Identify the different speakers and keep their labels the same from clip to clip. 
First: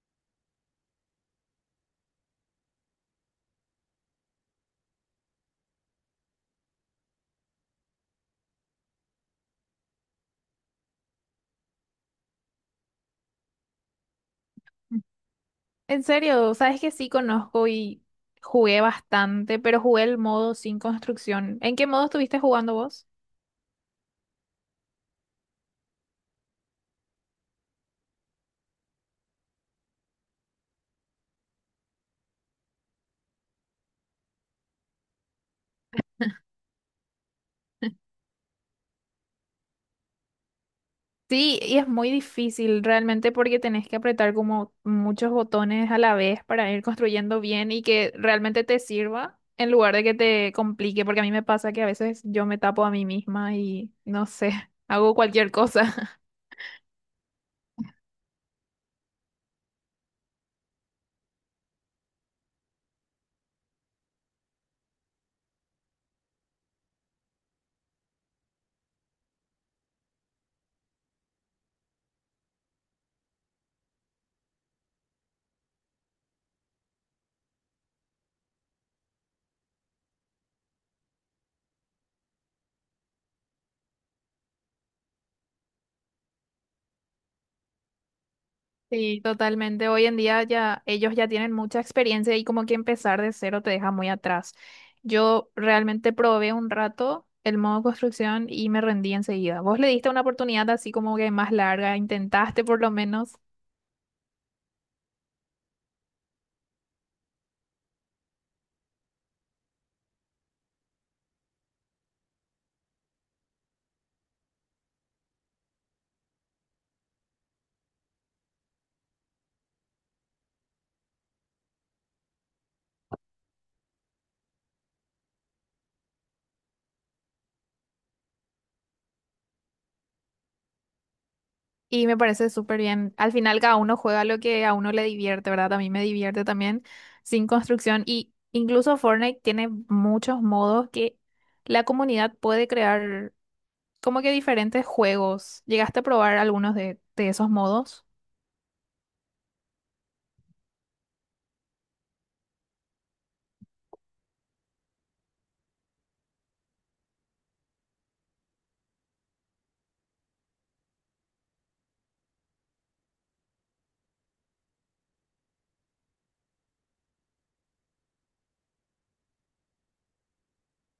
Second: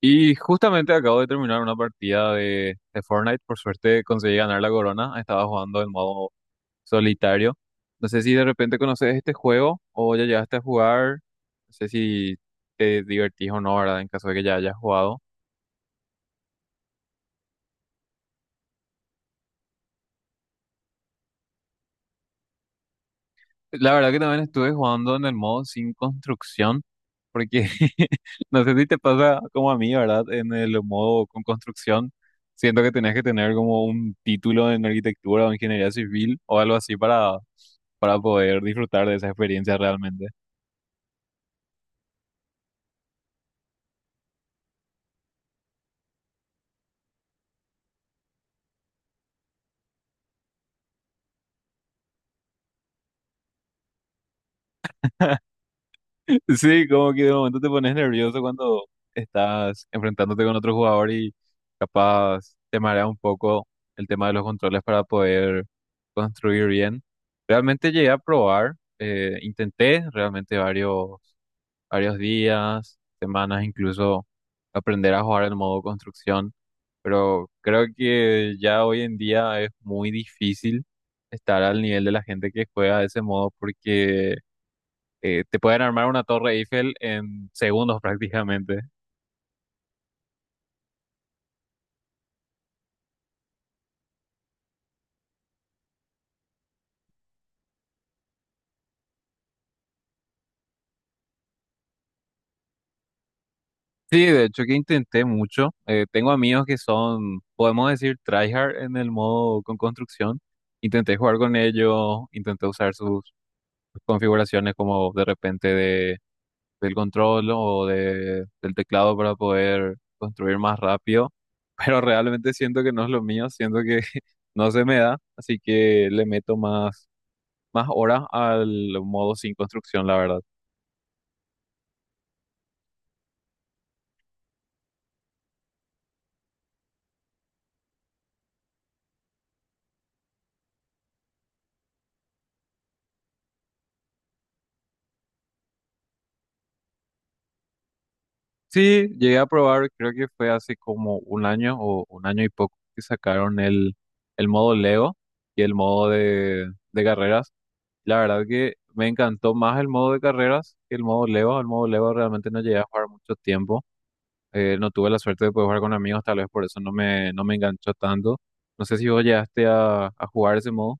Speaker 1: Y justamente acabo de terminar una partida de Fortnite. Por suerte conseguí ganar la corona. Estaba jugando en modo solitario. No sé si de repente conoces este juego o ya llegaste a jugar. No sé si te divertís o no, ¿verdad? En caso de que ya hayas jugado.
Speaker 2: En serio, sabes que sí conozco y jugué bastante, pero jugué el modo sin construcción. ¿En qué modo estuviste jugando vos?
Speaker 1: La verdad que también estuve jugando en el modo sin construcción, porque no sé si te pasa como a mí, ¿verdad? En el modo con construcción, siento que tenés que tener como un título en arquitectura o ingeniería civil o algo así para poder disfrutar de esa experiencia realmente.
Speaker 2: Sí, y es muy difícil realmente porque tenés que apretar como muchos botones a la vez para ir construyendo bien y que realmente te sirva en lugar de que te complique, porque a mí me pasa que a veces yo me tapo a mí misma y no sé, hago cualquier cosa.
Speaker 1: Sí, como que de momento te pones nervioso cuando estás enfrentándote con otro jugador y capaz te marea un poco el tema de los controles para poder construir bien. Realmente llegué a probar, intenté realmente varios días, semanas, incluso aprender a jugar el modo construcción, pero creo que ya hoy en día es muy difícil estar al nivel de la gente que juega de ese modo porque te pueden armar una torre Eiffel en segundos prácticamente.
Speaker 2: Sí, totalmente. Hoy en día ya ellos ya tienen mucha experiencia y como que empezar de cero te deja muy atrás. Yo realmente probé un rato el modo construcción y me rendí enseguida. Vos le diste una oportunidad así como que más larga, intentaste por lo menos
Speaker 1: Sí, de hecho que intenté mucho. Tengo amigos que son, podemos decir, tryhard en el modo con construcción. Intenté jugar con ellos, intenté usar sus configuraciones como de repente de del control o del teclado para poder construir más rápido, pero realmente siento que no es lo mío, siento que no se me da, así que le meto más, más horas al modo sin construcción, la verdad.
Speaker 2: y me parece súper bien. Al final cada uno juega lo que a uno le divierte, ¿verdad? A mí me divierte también sin construcción y incluso Fortnite tiene muchos modos que la comunidad puede crear como que diferentes juegos. ¿Llegaste a probar algunos de esos modos?
Speaker 1: Sí, llegué a probar, creo que fue hace como un año o un año y poco que sacaron el modo Lego y el modo de carreras. La verdad que me encantó más el modo de carreras que el modo Lego. El modo Lego realmente no llegué a jugar mucho tiempo. No tuve la suerte de poder jugar con amigos, tal vez por eso no me enganchó tanto. No sé si vos llegaste a jugar ese modo.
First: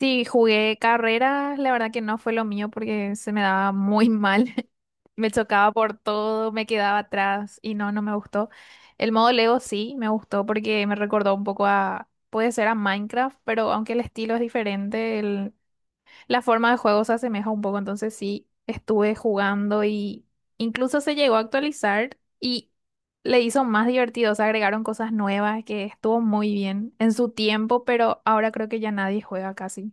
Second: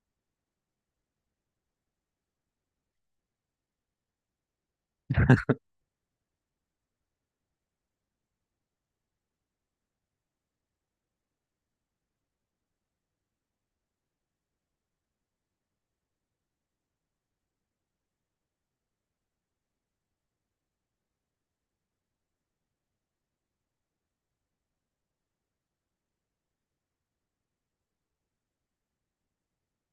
Speaker 2: Sí, jugué carreras, la verdad que no fue lo mío porque se me daba muy mal. Me chocaba por todo, me quedaba atrás y no, no me gustó. El modo Lego sí me gustó porque me recordó un poco a, puede ser a Minecraft, pero aunque el estilo es diferente, el, la forma de juego se asemeja un poco, entonces sí, estuve jugando y incluso se llegó a actualizar y le hizo más divertido, se agregaron cosas nuevas que estuvo muy bien en su tiempo, pero ahora creo que ya nadie juega casi.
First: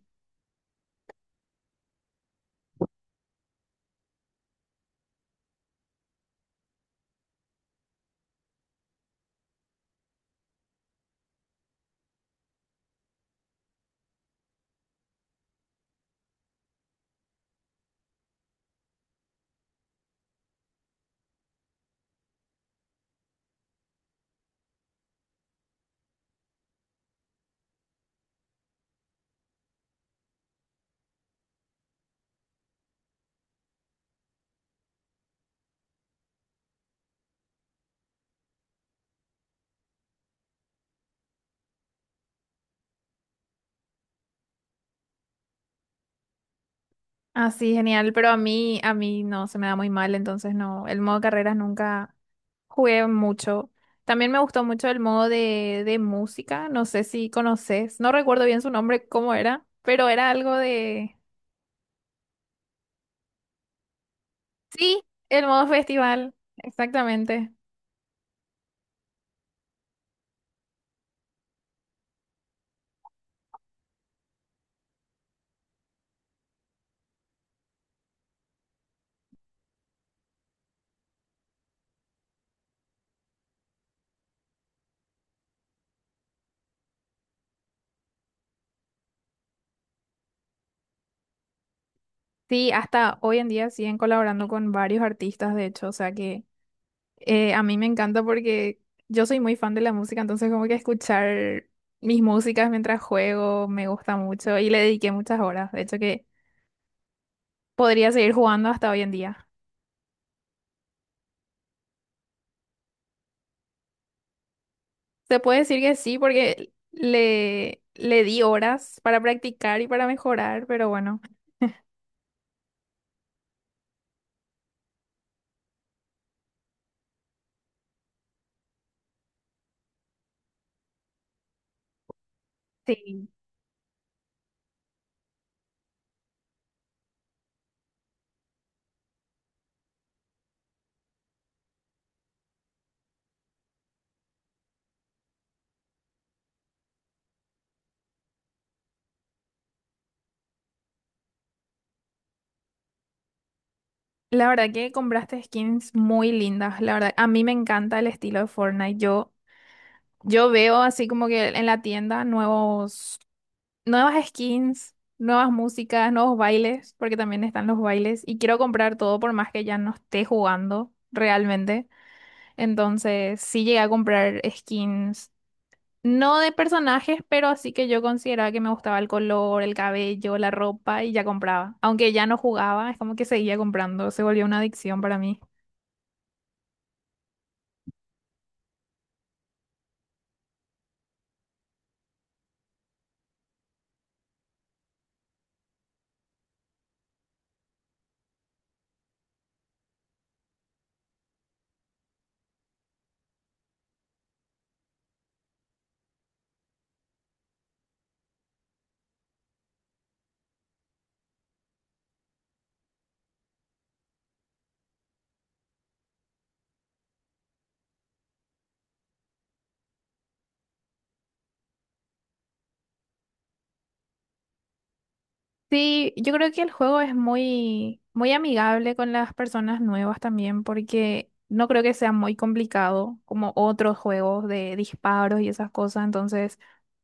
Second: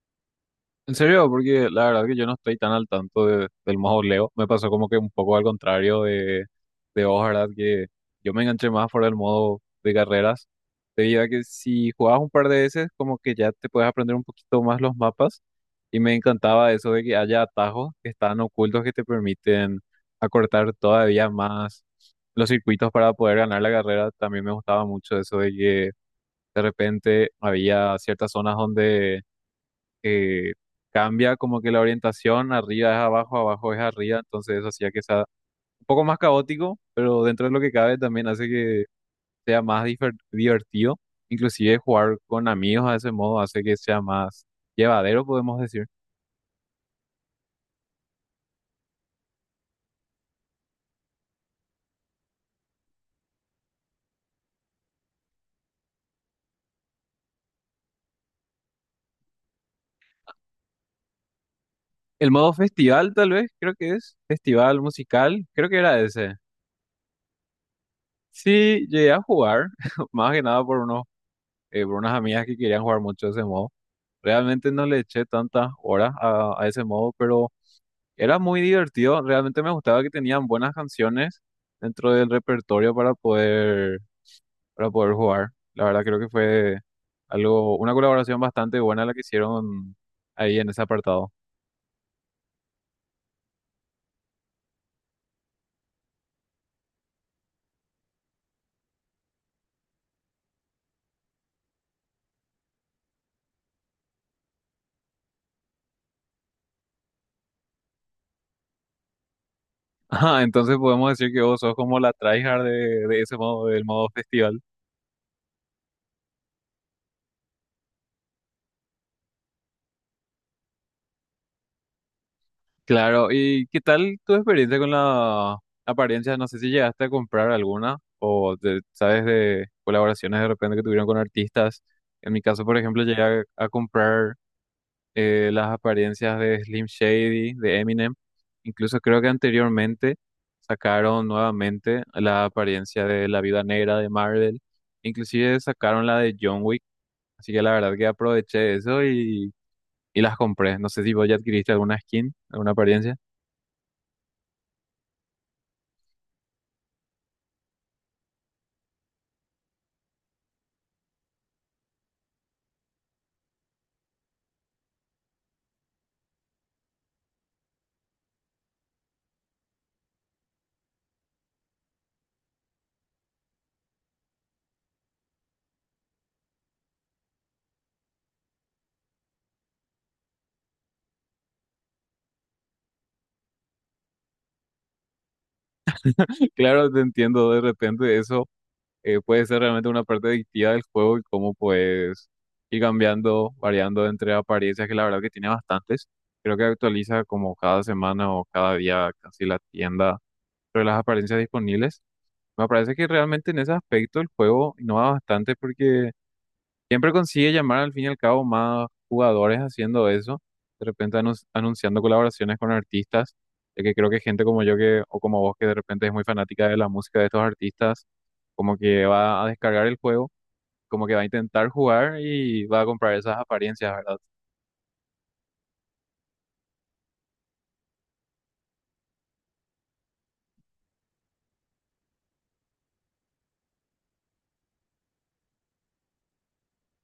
Speaker 1: ¿En serio? Porque la verdad que yo no estoy tan al tanto de- del modo Leo. Me pasó como que un poco al contrario de vos, ¿verdad? Que yo me enganché más por el modo de carreras, debido a que si jugabas un par de veces, como que ya te puedes aprender un poquito más los mapas. Y me encantaba eso de que haya atajos que están ocultos que te permiten acortar todavía más los circuitos para poder ganar la carrera. También me gustaba mucho eso de que de repente había ciertas zonas donde eh, cambia como que la orientación, arriba es abajo, abajo es arriba, entonces eso hacía que se un poco más caótico, pero dentro de lo que cabe también hace que sea más difer- divertido. Inclusive jugar con amigos a ese modo hace que sea más llevadero, podemos decir.
Speaker 2: Así, genial, pero a mí no, se me da muy mal, entonces no, el modo carreras nunca jugué mucho. También me gustó mucho el modo de música, no sé si conoces, no recuerdo bien su nombre, cómo era, pero era algo de...
Speaker 1: El modo festival, tal vez, creo que es. Festival
Speaker 2: Sí,
Speaker 1: musical,
Speaker 2: el modo
Speaker 1: creo que era ese.
Speaker 2: festival, exactamente.
Speaker 1: Sí, llegué a jugar, más que nada por unos, por unas amigas que querían jugar mucho ese modo. Realmente no le eché tantas horas a ese modo, pero era muy divertido. Realmente me gustaba que tenían buenas canciones dentro del repertorio para poder jugar. La verdad creo que fue algo, una colaboración bastante buena la que hicieron ahí en ese apartado.
Speaker 2: Sí, hasta hoy en día siguen colaborando con varios artistas, de hecho, o sea que a mí me encanta porque yo soy muy fan de la música, entonces como que escuchar mis músicas mientras juego me gusta mucho y le dediqué muchas horas, de hecho que podría seguir jugando hasta hoy en día.
Speaker 1: Ah, entonces podemos decir que vos sos como la tryhard de ese modo, del modo festival.
Speaker 2: Se puede decir que sí porque le di horas para practicar y para mejorar, pero bueno.
Speaker 1: Claro, ¿y qué tal tu experiencia con la apariencia? No sé si llegaste a comprar alguna o te- sabes de colaboraciones de repente que tuvieron con artistas. En mi caso, por ejemplo, llegué
Speaker 2: Sí.
Speaker 1: a comprar las apariencias de Slim Shady, de Eminem. Incluso creo que anteriormente sacaron nuevamente la apariencia de La Viuda Negra de Marvel. Inclusive sacaron la de John Wick. Así que la verdad que aproveché eso y las compré. No sé si vos ya adquiriste alguna skin, alguna apariencia.
Speaker 2: La verdad que compraste skins muy lindas. La verdad, a mí me encanta el estilo de Fortnite. Yo veo así como que en la tienda nuevos, nuevas skins, nuevas músicas, nuevos bailes, porque también están los bailes. Y quiero comprar todo por más que ya no esté jugando realmente. Entonces, sí llegué a comprar skins, no de personajes, pero así que yo consideraba que me gustaba el color, el cabello, la ropa y ya compraba. Aunque ya no jugaba, es como que seguía comprando. Se volvió una adicción para mí.
Speaker 1: Claro, te entiendo de repente eso. Puede ser realmente una parte adictiva del juego y cómo puedes ir cambiando, variando entre apariencias, que la verdad que tiene bastantes. Creo que actualiza como cada semana o cada día casi la tienda sobre las apariencias disponibles. Me parece que realmente en ese aspecto el juego innova bastante porque siempre consigue llamar al fin y al cabo más jugadores haciendo eso, de repente anun- anunciando colaboraciones con artistas, ya que creo que gente como yo que, o como vos que de repente es muy fanática de la música de estos artistas, como que va a descargar el juego, como que va a intentar jugar y va a comprar esas apariencias, ¿verdad?
Speaker 2: Sí, yo creo que el juego es muy, muy amigable con las personas nuevas también, porque no creo que sea muy complicado como otros juegos de disparos y esas cosas. Entonces,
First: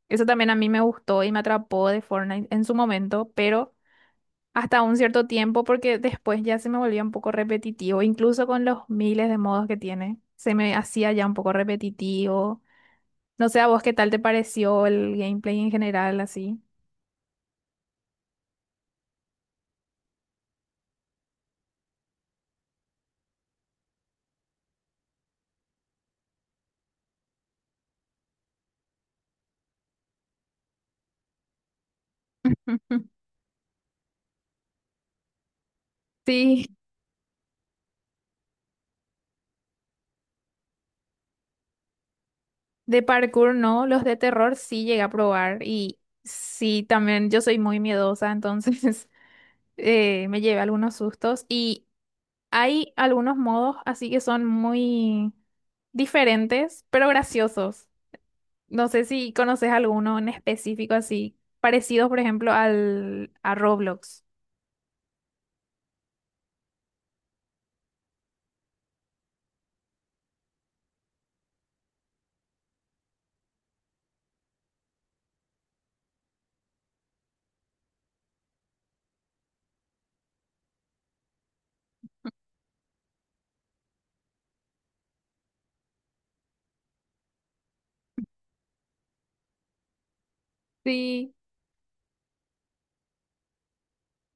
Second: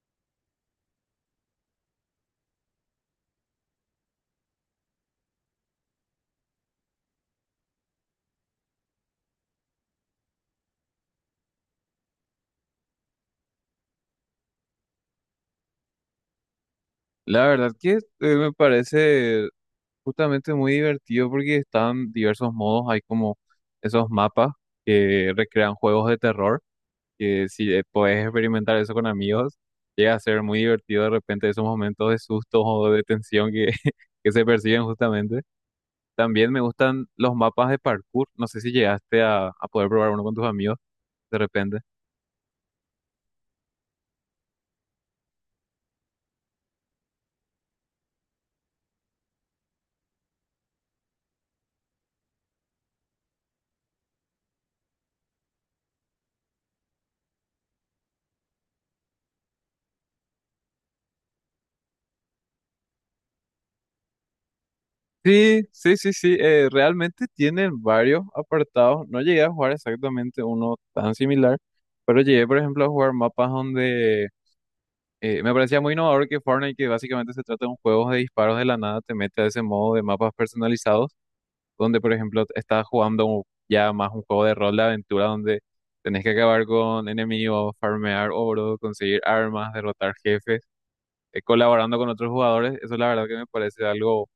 Speaker 2: eso también a mí me gustó y me atrapó de Fortnite en su momento, pero hasta un cierto tiempo, porque después ya se me volvía un poco repetitivo, incluso con los miles de modos que tiene, se me hacía ya un poco repetitivo. No sé a vos qué tal te pareció el gameplay en general, así.
Speaker 1: La verdad que me parece justamente muy divertido porque están diversos modos, hay como esos mapas que recrean juegos de terror que si podés experimentar eso con amigos, llega a ser muy divertido de repente esos momentos de susto o de tensión que, que se perciben justamente. También me
Speaker 2: Sí.
Speaker 1: gustan los mapas de parkour. No sé si llegaste a poder probar uno con tus amigos de repente.
Speaker 2: De parkour no, los de terror sí llegué a probar y sí, también yo soy muy miedosa, entonces me llevé algunos sustos y hay algunos modos así que son muy diferentes, pero graciosos. No sé si conoces alguno en específico así, parecido por ejemplo al a Roblox.
Speaker 1: Sí, sí, sí, sí. Realmente tienen varios apartados. No llegué a jugar exactamente uno tan similar, pero llegué, por ejemplo, a jugar mapas donde me parecía muy innovador que Fortnite, que básicamente se trata de un juego de disparos de la nada, te mete a ese modo de mapas personalizados donde por ejemplo estás jugando un- ya más un juego de rol de aventura donde tenés que acabar con enemigos, farmear oro, conseguir armas, derrotar jefes,
Speaker 2: Sí,
Speaker 1: colaborando con otros jugadores. Eso la verdad que me parece algo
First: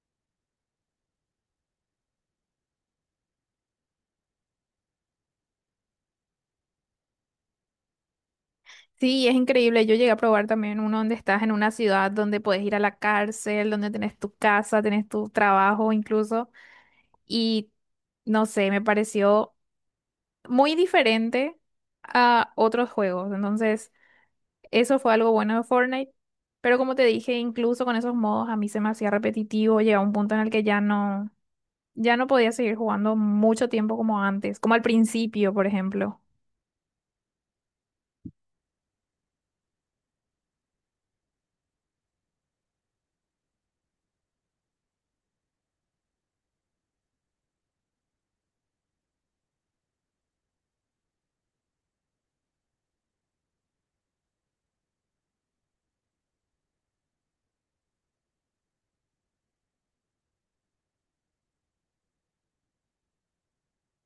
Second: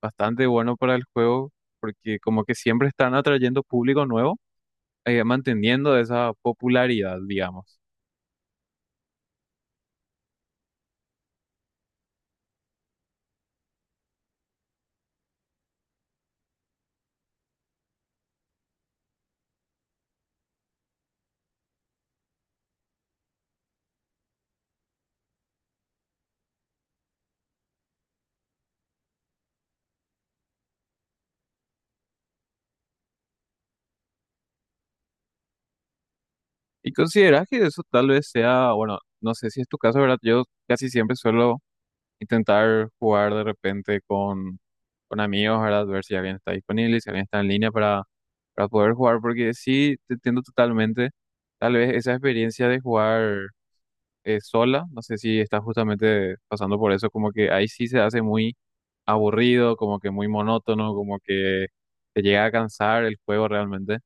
Speaker 1: bastante bueno para el juego porque como que siempre están atrayendo público nuevo, manteniendo esa popularidad, digamos.
Speaker 2: sí, es increíble. Yo llegué a probar también uno donde estás en una ciudad donde puedes ir a la cárcel, donde tenés tu casa, tenés tu trabajo incluso. Y no sé, me pareció muy diferente a otros juegos. Entonces, eso fue algo bueno de Fortnite. Pero como te dije, incluso con esos modos a mí se me hacía repetitivo, llegaba un punto en el que ya no, ya no podía seguir jugando mucho tiempo como antes, como al principio, por ejemplo.
Speaker 1: ¿Y consideras que eso tal vez sea, bueno, no sé si es tu caso, ¿verdad? Yo casi siempre suelo intentar jugar de repente con amigos, ¿verdad? Ver si alguien está disponible, si alguien está en línea para poder jugar, porque sí, te entiendo totalmente. Tal vez esa experiencia de jugar sola, no sé si estás justamente pasando por eso, como que ahí sí se hace muy aburrido, como que muy monótono, como que te llega a cansar el juego realmente.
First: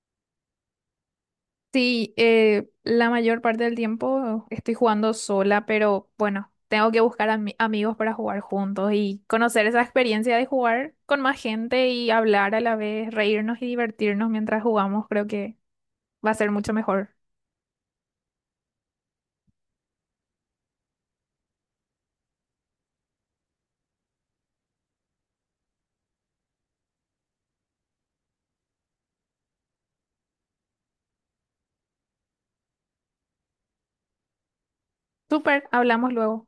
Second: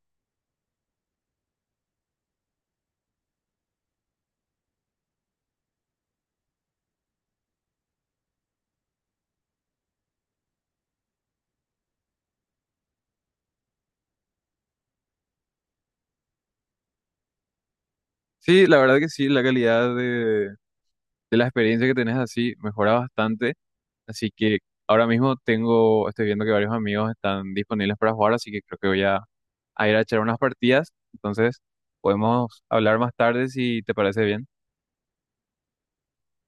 Speaker 2: Sí, la mayor parte del tiempo estoy jugando sola, pero bueno, tengo que buscar amigos para jugar juntos y conocer esa experiencia de jugar con más gente y hablar a la vez, reírnos y divertirnos mientras jugamos, creo que va a ser mucho mejor.
Speaker 1: Sí, la verdad que sí, la calidad de la experiencia que tenés así mejora bastante, así que ahora mismo tengo, estoy viendo que varios amigos están disponibles para jugar, así que creo que voy a ir a echar unas partidas. Entonces, podemos hablar más tarde si te parece bien.
Speaker 2: Súper, hablamos luego.